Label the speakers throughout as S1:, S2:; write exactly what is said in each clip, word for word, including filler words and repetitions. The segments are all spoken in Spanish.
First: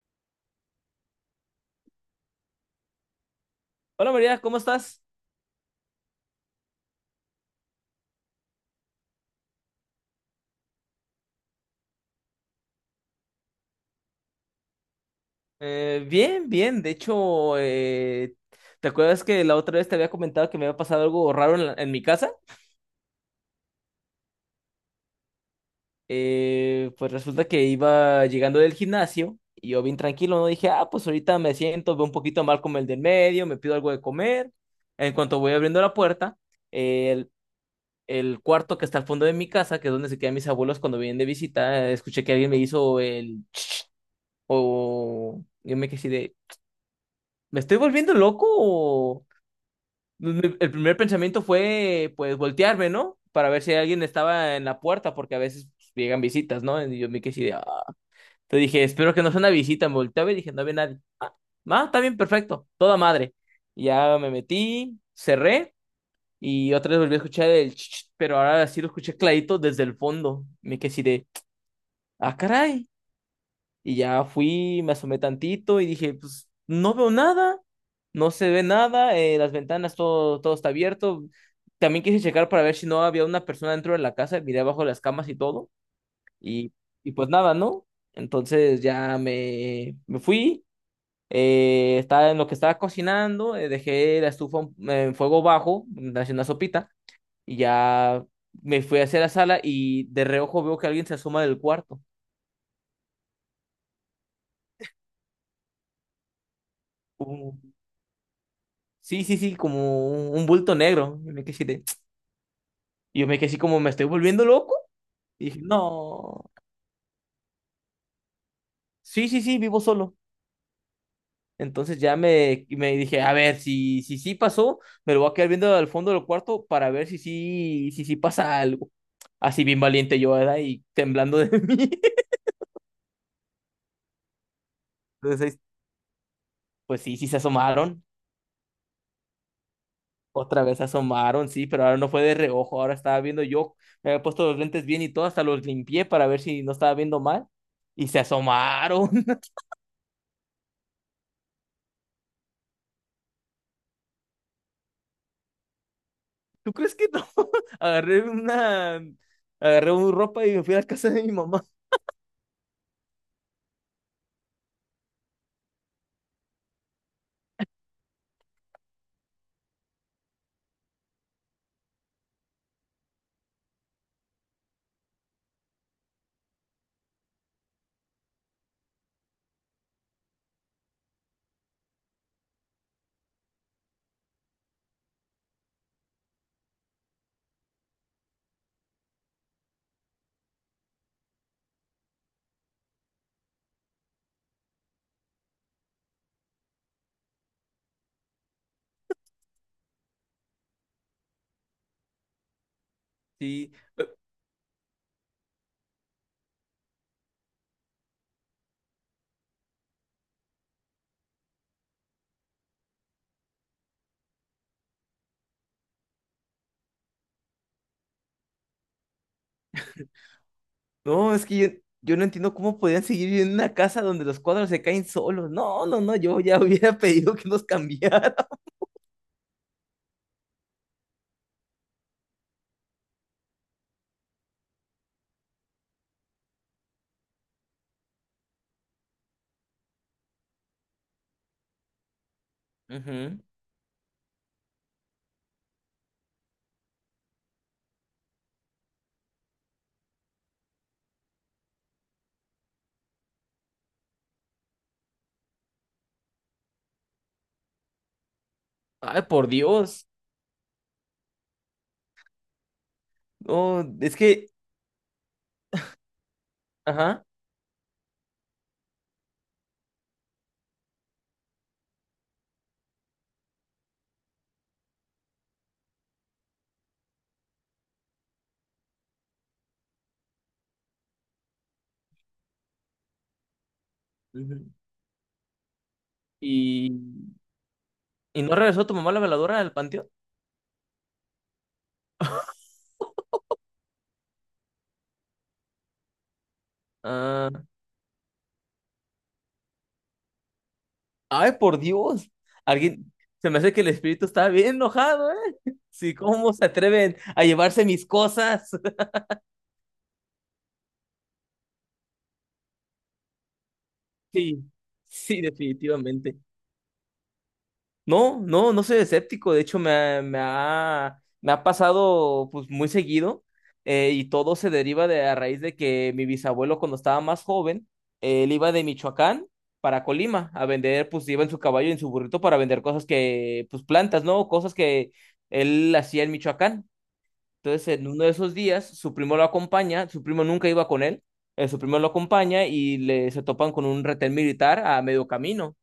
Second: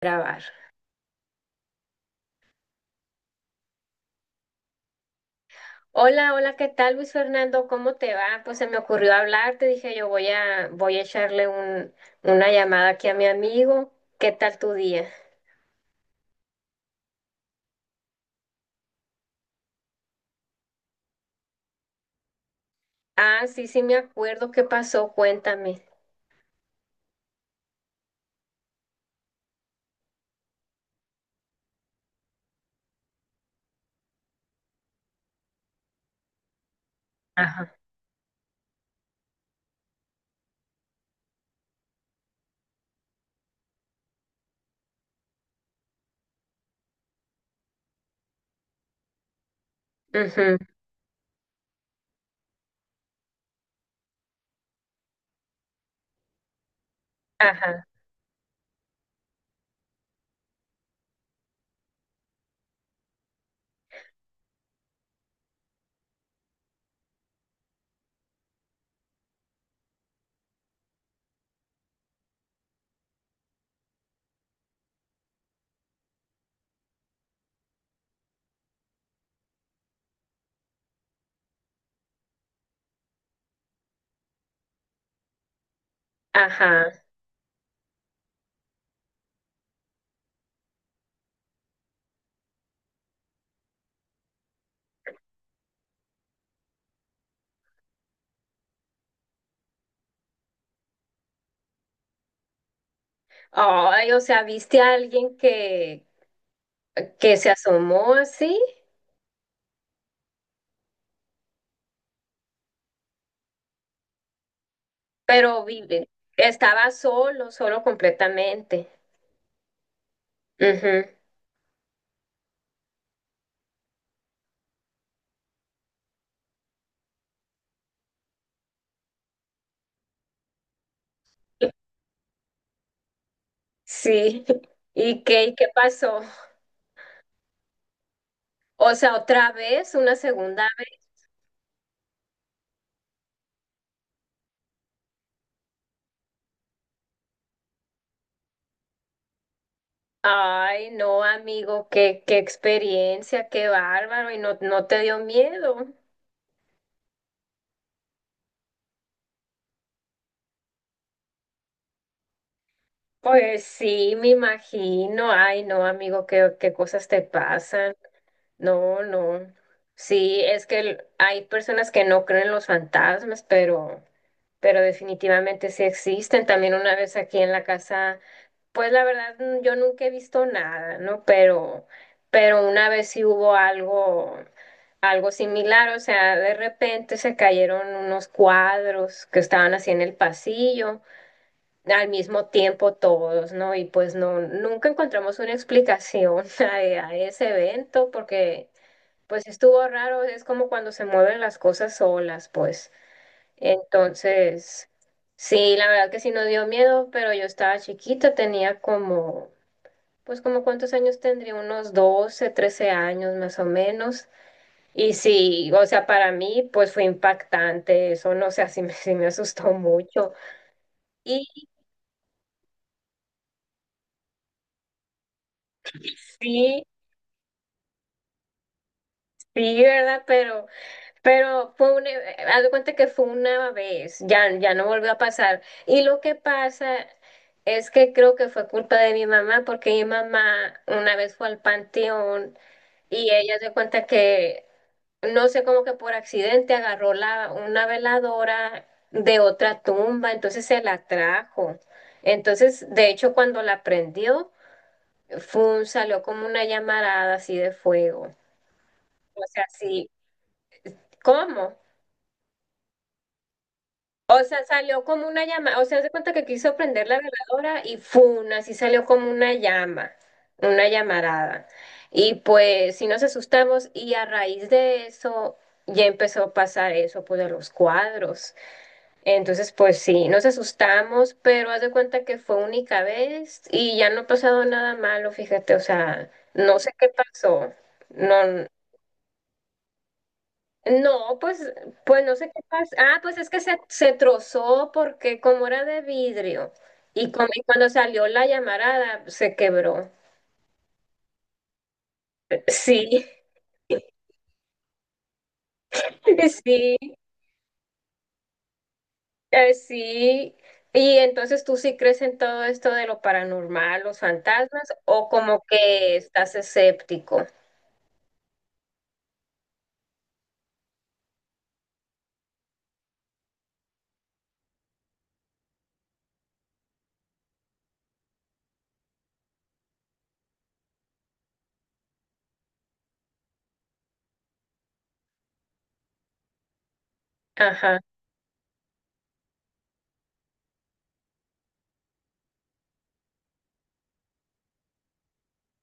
S1: Grabar.
S2: Hola María, ¿cómo estás?
S1: Hola, hola, ¿qué tal Luis Fernando? ¿Cómo te va? Pues se me ocurrió hablarte, dije yo voy a, voy a echarle un, una llamada aquí a mi amigo. ¿Qué tal tu día?
S2: Eh, bien, bien. De hecho, eh, ¿te acuerdas que la otra vez te había comentado que me había pasado algo raro en, la- en mi casa?
S1: Ah, sí, sí me acuerdo, qué pasó, cuéntame.
S2: Eh, pues resulta que iba llegando del gimnasio y yo bien tranquilo, ¿no? Dije, ah, pues ahorita me siento, veo un poquito mal como el del medio, me pido algo de comer. En cuanto voy abriendo la puerta, eh, el,
S1: Ajá.
S2: el cuarto que está al fondo de mi casa, que es donde se quedan mis abuelos cuando vienen de visita, eh, escuché que alguien me hizo el— O yo me quedé así de, ¿me estoy volviendo loco? O...? Mi-
S1: Ujú.
S2: El primer pensamiento fue, pues, voltearme, ¿no? Para ver si alguien estaba en la puerta, porque a veces pues, llegan visitas, ¿no? Y yo me quedé así de, "Ah".
S1: Ajá,
S2: Te dije, espero que no sea una visita. Me volteaba y dije, no había nadie. Ah, ah, está bien, perfecto, toda madre. Y ya me metí, cerré y otra vez volví a escuchar el ch, ch, pero ahora sí lo escuché clarito desde el fondo. Me quedé así de, ah, caray. Y ya fui, me asomé tantito y dije, pues no veo nada, no se ve nada, eh, las ventanas, todo, todo está abierto. También quise checar para ver si no había una persona dentro de la casa, miré abajo de las camas y todo, y,
S1: ajá.
S2: y pues nada, ¿no? Entonces ya me, me fui, eh, estaba en lo que estaba cocinando, eh, dejé la estufa en en fuego bajo, haciendo una sopita, y ya me fui hacia la sala y de reojo veo que alguien se asoma del cuarto.
S1: Ay, o sea, ¿viste a alguien que, que se asomó así?
S2: Sí, sí, sí, como un, un bulto negro. Y me quedé así de- y yo me quedé así como, ¿me estoy volviendo loco? Y dije,
S1: Pero vive,
S2: no.
S1: estaba solo, solo completamente.
S2: Sí, sí, sí, vivo solo.
S1: Ujú.
S2: Entonces ya me, me dije, a ver, si, si sí pasó, me lo voy a quedar viendo al fondo del cuarto para ver si sí, si sí pasa algo. Así bien valiente yo, ¿verdad? Y temblando de mí.
S1: Sí. ¿Y
S2: Entonces,
S1: qué, y
S2: ahí-
S1: qué pasó?
S2: pues sí, sí se asomaron.
S1: O sea, otra vez, una
S2: Otra
S1: segunda
S2: vez se
S1: vez.
S2: asomaron, sí, pero ahora no fue de reojo. Ahora estaba viendo yo. Me había puesto los lentes bien y todo, hasta los limpié para ver si no estaba viendo mal. Y se asomaron.
S1: Ay, no, amigo, qué, qué experiencia, qué bárbaro. ¿Y no, no te dio miedo?
S2: ¿Tú crees que no? Agarré una, agarré un ropa y me fui a la casa de mi mamá.
S1: Pues sí, me imagino. Ay, no, amigo, qué, qué cosas te pasan. No, no. Sí, es que el- hay personas que no creen en los fantasmas, pero, pero definitivamente sí existen. También una vez aquí en la casa. Pues la verdad, n- yo nunca he visto nada, ¿no? Pero, pero una vez sí hubo algo, algo similar. O sea, de repente se cayeron unos cuadros que estaban así en el pasillo, al mismo tiempo todos, ¿no? Y pues no, nunca encontramos una explicación a, a ese evento, porque pues estuvo raro, es como cuando se mueven las cosas solas, pues.
S2: Sí,
S1: Entonces, sí, la verdad que sí nos dio miedo, pero yo estaba chiquita, tenía como, pues como cuántos años tendría, unos doce, trece años más o menos. Y sí, o sea, para mí pues fue impactante eso, no sé, así me, sí me asustó mucho.
S2: no, es
S1: Y
S2: que yo, yo no entiendo cómo podían seguir viviendo en una casa donde los cuadros se caen solos. No, no, no, yo ya
S1: sí,
S2: hubiera pedido que nos cambiaran.
S1: sí, ¿verdad? Pero, pero fue una, eh, haz de cuenta que fue una vez, ya, ya no volvió a pasar. Y lo que pasa es que creo que fue culpa de mi mamá, porque mi mamá una vez fue al panteón. Y
S2: Ujú.
S1: ella se cuenta que no sé, como que por accidente agarró la, una veladora de otra tumba, entonces se la trajo. Entonces, de hecho, cuando la prendió, fue, salió como una llamarada así de fuego.
S2: Ay,
S1: O
S2: por
S1: sea,
S2: Dios.
S1: sí, ¿cómo?
S2: No, es
S1: O
S2: que,
S1: sea, salió como una llama, o sea, se cuenta que quiso prender la
S2: ajá.
S1: veladora y fun, así salió como una llama, una llamarada. Y pues sí nos asustamos y a raíz de eso ya empezó a pasar eso, pues de los cuadros. Entonces, pues sí, nos asustamos, pero haz de cuenta que fue única vez y ya no ha pasado
S2: Ujú.
S1: nada malo, fíjate, o sea, no sé
S2: ¿Y,
S1: qué pasó.
S2: y no
S1: No,
S2: regresó tu mamá la veladora al panteón?
S1: no, pues, pues no sé qué pasó. Ah, pues es que se, se trozó porque como era de vidrio y con-
S2: Ah,
S1: y cuando salió la llamarada se quebró.
S2: ay, por Dios. Alguien,
S1: Sí,
S2: se me hace que el espíritu está bien enojado, ¿eh? Sí, ¿cómo se
S1: sí,
S2: atreven a llevarse mis cosas?
S1: eh, sí. Y entonces tú sí crees en todo esto de lo paranormal, los
S2: Sí,
S1: fantasmas, o
S2: sí,
S1: como que
S2: definitivamente.
S1: estás escéptico.
S2: No, no, no soy escéptico. De hecho, me, ha, me ha me ha pasado pues muy seguido, eh, y todo se deriva de a raíz de que mi bisabuelo cuando estaba más joven, él iba de Michoacán para Colima a vender, pues iba en su caballo y en su burrito para vender cosas que, pues plantas, ¿no? Cosas que él hacía en Michoacán. Entonces,
S1: Ajá,
S2: en uno de esos días, su primo lo acompaña, su primo nunca iba con él, eh, su primo lo acompaña y le, se topan con un retén militar a medio camino.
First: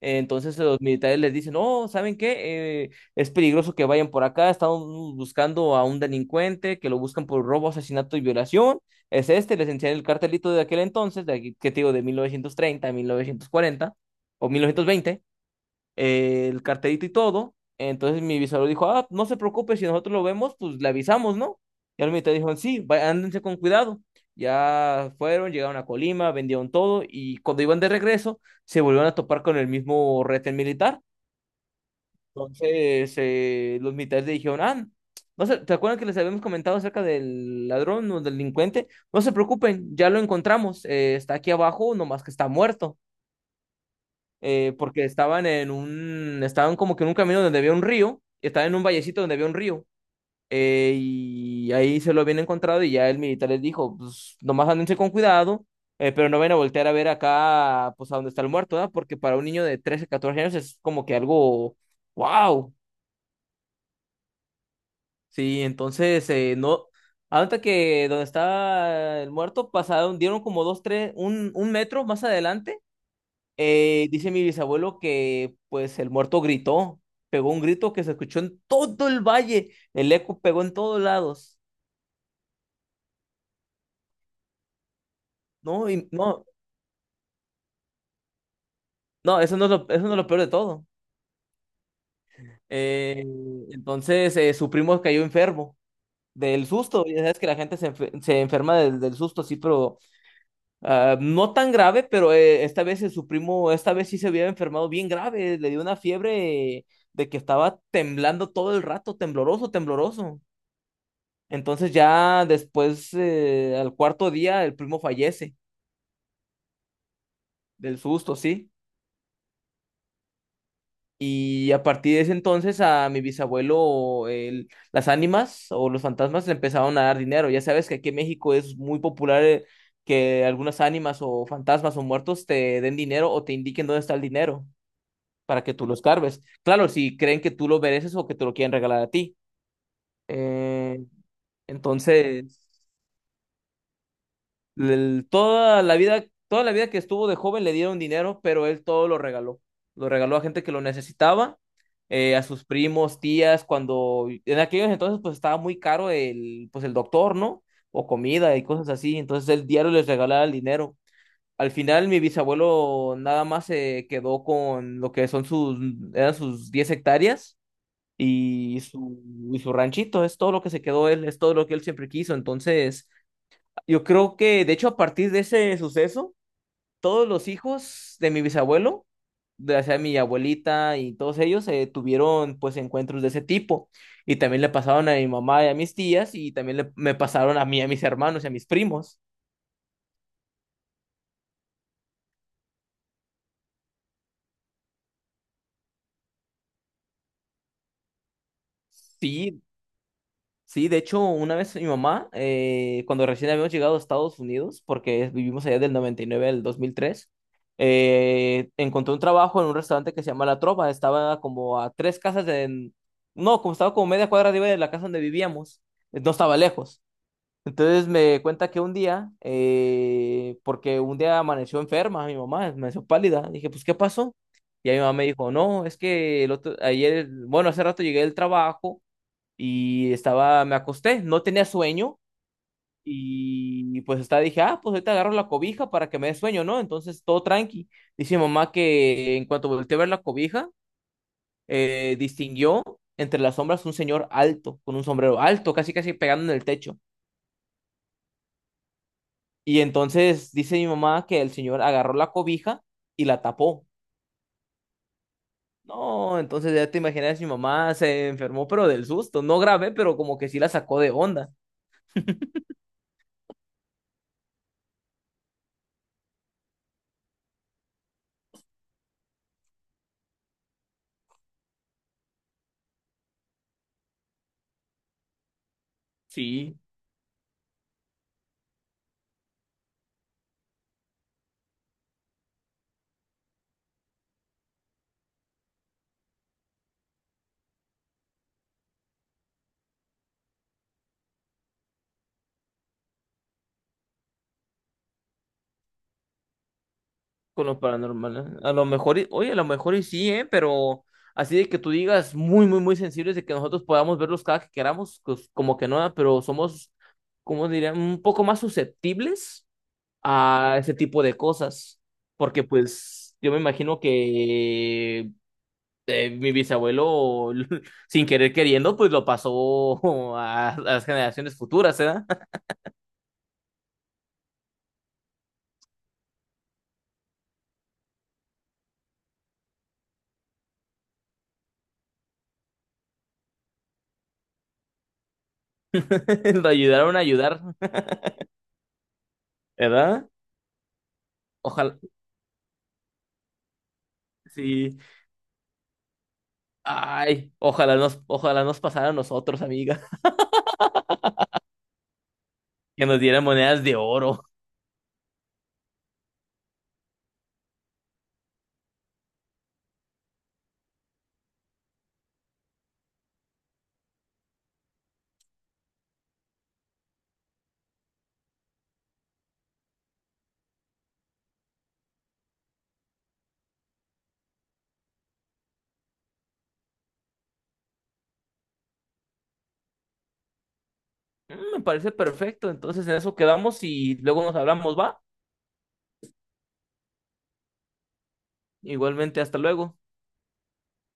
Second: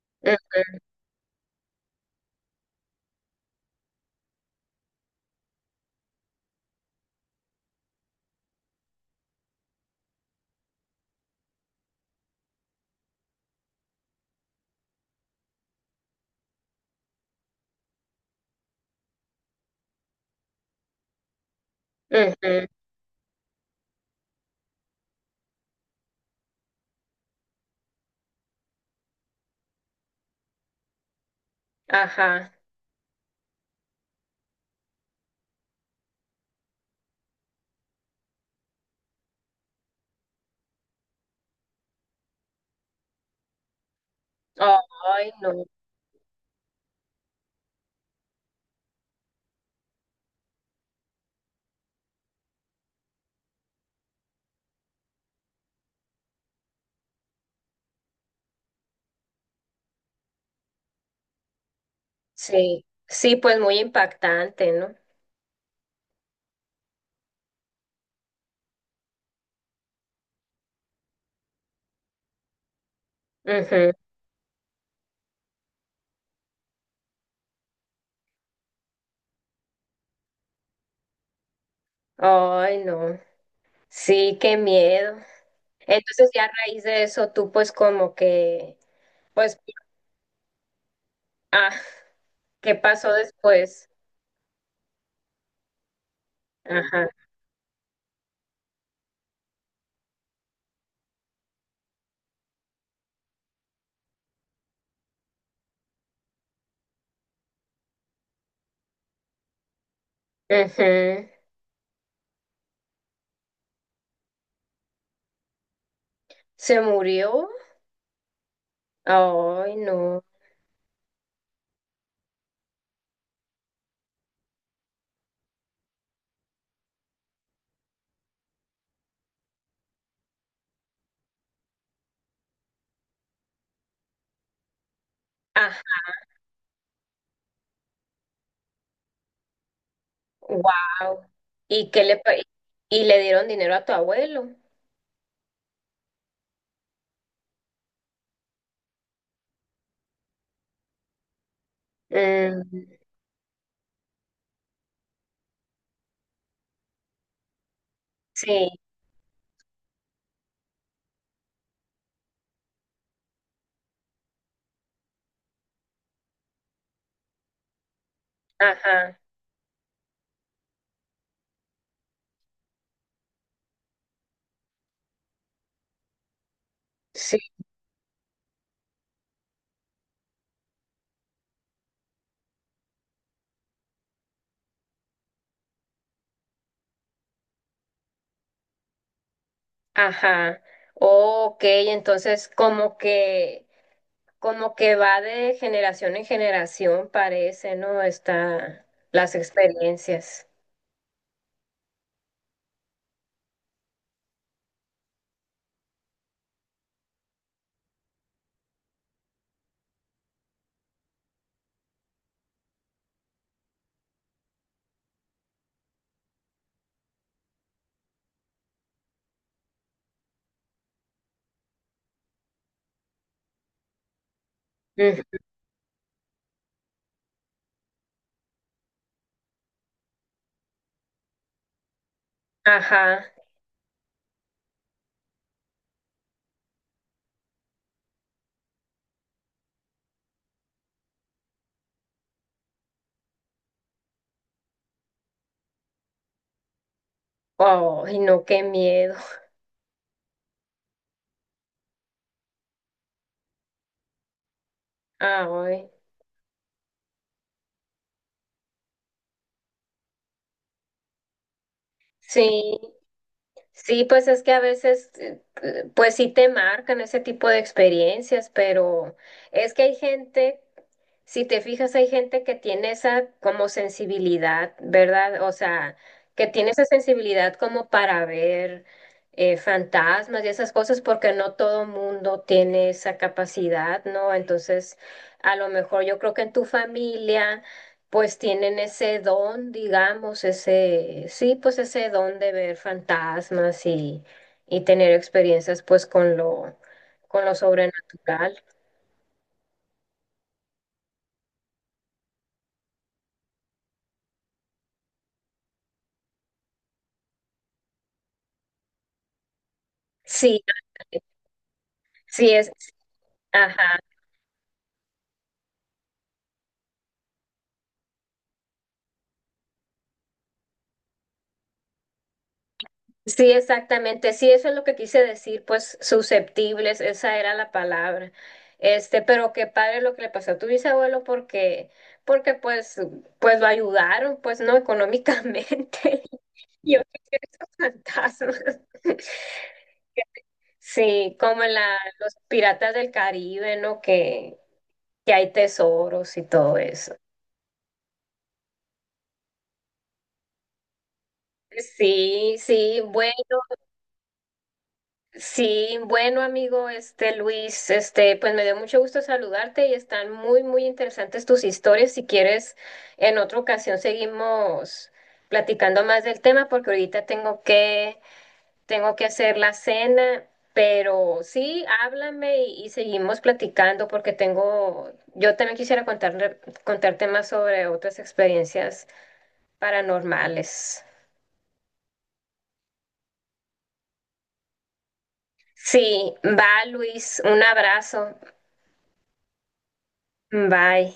S2: Eh,
S1: ujú,
S2: Entonces los militares les dicen, no, ¿saben qué? Eh, es peligroso que vayan por acá, estamos buscando a un delincuente que lo buscan por robo, asesinato y violación. Es este, les enseñan el cartelito de aquel entonces, de aquí, ¿qué te digo? De mil mil novecientos treinta, mil novecientos cuarenta o mil novecientos veinte, eh, el carterito y todo. Entonces mi bisabuelo dijo, ah, no se preocupe, si nosotros lo vemos, pues le avisamos, ¿no? Y al militar dijo,
S1: ujú,
S2: sí, va- ándense con cuidado. Ya fueron, llegaron a Colima, vendieron todo y cuando iban de regreso, se volvieron a topar con el mismo retén militar.
S1: ajá.
S2: Entonces eh, los militares le dijeron, ah, no se, ¿te acuerdan que les habíamos comentado acerca del ladrón o del delincuente? No se preocupen, ya lo encontramos, eh, está aquí abajo, nomás que está muerto, eh, porque
S1: Ay,
S2: estaban
S1: no.
S2: en un, estaban como que en un camino donde había un río, estaban en un vallecito donde había un río, eh, y ahí se lo habían encontrado y ya el militar les dijo, pues nomás ándense con cuidado, eh, pero no vayan a voltear a ver acá, pues a donde está el muerto, ¿verdad? Porque para un niño de trece catorce años es como que algo, wow,
S1: Sí, sí, pues muy impactante, ¿no?
S2: sí, entonces eh, no. Hasta que donde estaba el muerto pasaron, dieron como dos, tres, un, un metro más adelante.
S1: Ujú.
S2: Eh, dice mi bisabuelo que pues el muerto gritó, pegó un grito que se escuchó en todo el valle, el eco pegó en todos lados.
S1: Ay, no. Sí, qué miedo.
S2: No, y
S1: Entonces, ya
S2: no,
S1: a raíz de eso, tú pues como que,
S2: no, eso
S1: pues,
S2: no es lo, eso no es lo peor de todo.
S1: ah, ¿qué pasó
S2: Eh,
S1: después?
S2: entonces eh, su primo cayó enfermo del susto,
S1: Ajá.
S2: ya sabes que la gente se, enfe- se enferma del, del susto, sí, pero ah, no tan grave, pero eh, esta vez, eh, su primo, esta vez sí se había enfermado bien grave, le dio una fiebre, eh, de que estaba temblando todo el rato, tembloroso, tembloroso.
S1: Ujú.
S2: Entonces ya después, eh, al cuarto día, el primo fallece
S1: ¿Se murió?
S2: del susto, ¿sí?
S1: Ay, no.
S2: Y a partir de ese entonces a mi bisabuelo, el- las ánimas o los fantasmas le empezaron a dar dinero. Ya sabes que aquí en México es muy popular, eh, que algunas ánimas o fantasmas o muertos te den dinero o te indiquen dónde está el dinero para que tú
S1: Ajá.
S2: los carves. Claro, si creen que tú lo mereces o que te lo quieren regalar a ti. Eh,
S1: Wow. ¿Y qué le pa-
S2: entonces...
S1: y le dieron dinero a tu abuelo?
S2: el- Toda la vida, toda la vida que estuvo de joven le dieron dinero, pero él todo lo regaló. Lo regaló a gente que lo necesitaba, eh, a sus
S1: Mm,
S2: primos, tías, cuando en aquellos entonces pues estaba muy caro el, pues el doctor, ¿no? O comida y
S1: sí,
S2: cosas así. Entonces el diario les regalaba el dinero. Al final mi bisabuelo nada más se quedó con lo que son sus, eran sus diez hectáreas y
S1: ajá.
S2: su, y su ranchito. Es todo lo que se quedó él, es todo lo que él siempre quiso. Entonces. Yo creo que, de hecho, a partir de ese suceso, todos
S1: Sí.
S2: los hijos de mi bisabuelo, de, o sea, mi abuelita y todos ellos, eh, tuvieron pues encuentros de ese tipo. Y también le pasaron a mi mamá y a mis tías, y también le- me pasaron a mí, a mis hermanos y a mis primos.
S1: Ajá. Ok, entonces como que, como que va de generación en generación, parece, ¿no? Está las
S2: Sí,
S1: experiencias.
S2: sí, de hecho, una vez mi mamá, eh, cuando recién habíamos llegado a Estados Unidos, porque vivimos allá del noventa y nueve al dos mil tres, eh, encontró un trabajo en un restaurante que se llama La Trova. Estaba como a tres casas de— No, como estaba como media cuadra arriba de la casa donde vivíamos. Eh, No estaba lejos. Entonces me cuenta que un día, eh, porque un día amaneció enferma mi mamá, amaneció pálida. Dije, pues, ¿qué pasó? Y ahí mi mamá me
S1: Ujú.
S2: dijo, no, es que el otro, ayer, bueno, hace rato llegué del trabajo y estaba, me acosté, no tenía sueño
S1: Ajá.
S2: y, y pues estaba, dije, ah, pues ahorita agarro la cobija para que me dé sueño, ¿no? Entonces todo tranqui. Dice mi mamá que en cuanto volteé a ver la cobija, eh, distinguió entre las sombras un señor alto, con un sombrero alto, casi casi pegando en el techo.
S1: Ay, no, qué miedo.
S2: Y entonces dice mi mamá que el señor agarró la cobija y la tapó.
S1: Ay,
S2: No, entonces ya te imaginas, mi mamá se enfermó, pero del susto, no grave, pero como que sí la sacó de onda.
S1: sí. Sí, pues es que a veces, eh, eh, pues sí te marcan ese tipo de experiencias, pero es que hay gente, si te fijas, hay gente que tiene esa como sensibilidad, ¿verdad? O sea, que tiene
S2: Sí,
S1: esa sensibilidad como para ver eh, fantasmas y esas cosas, porque no todo mundo tiene esa capacidad, ¿no? Entonces, a lo mejor yo creo que en tu familia pues tienen ese don, digamos, ese, sí, pues ese don de ver fantasmas y, y tener experiencias pues con lo, con lo
S2: con lo paranormal. ¿Eh?
S1: sobrenatural.
S2: A lo mejor, y- oye, a lo mejor y sí, ¿eh? Pero así de que tú digas muy, muy, muy sensibles de que nosotros podamos verlos cada que queramos, pues como que no, ¿eh? Pero somos, ¿cómo diría? Un poco más susceptibles
S1: Sí,
S2: a ese tipo de cosas.
S1: sí
S2: Porque
S1: es,
S2: pues yo me
S1: ajá,
S2: imagino que, eh, mi bisabuelo, sin querer queriendo, pues lo pasó a, a las generaciones futuras, ¿eh?
S1: sí, exactamente, sí, eso es lo que quise decir, pues susceptibles, esa era la palabra. Este, pero qué padre lo que le pasó a tu bisabuelo porque, porque pues, pues lo ayudaron, pues, ¿no? Económicamente.
S2: Lo
S1: Yo
S2: ayudaron a
S1: quisiera
S2: ayudar,
S1: esos fantasmas.
S2: ¿verdad?
S1: Sí, como en la,
S2: Ojalá,
S1: los piratas del Caribe, ¿no? Que,
S2: sí.
S1: que hay tesoros y todo eso.
S2: Ay, ojalá nos, ojalá nos pasara a nosotros, amiga,
S1: Sí, sí,
S2: que nos
S1: bueno,
S2: dieran monedas de oro.
S1: sí, bueno, amigo, este Luis, este, pues me dio mucho gusto saludarte y están muy, muy interesantes tus historias. Si quieres, en otra ocasión seguimos platicando más del tema porque ahorita tengo que tengo que hacer la cena, pero sí, háblame y, y seguimos platicando porque tengo, yo también quisiera contar, contarte más sobre otras experiencias paranormales.
S2: Mm, me parece perfecto. Entonces en eso quedamos y luego nos hablamos, ¿va?
S1: Sí, va Luis, un abrazo,
S2: Igualmente, hasta luego.
S1: bye.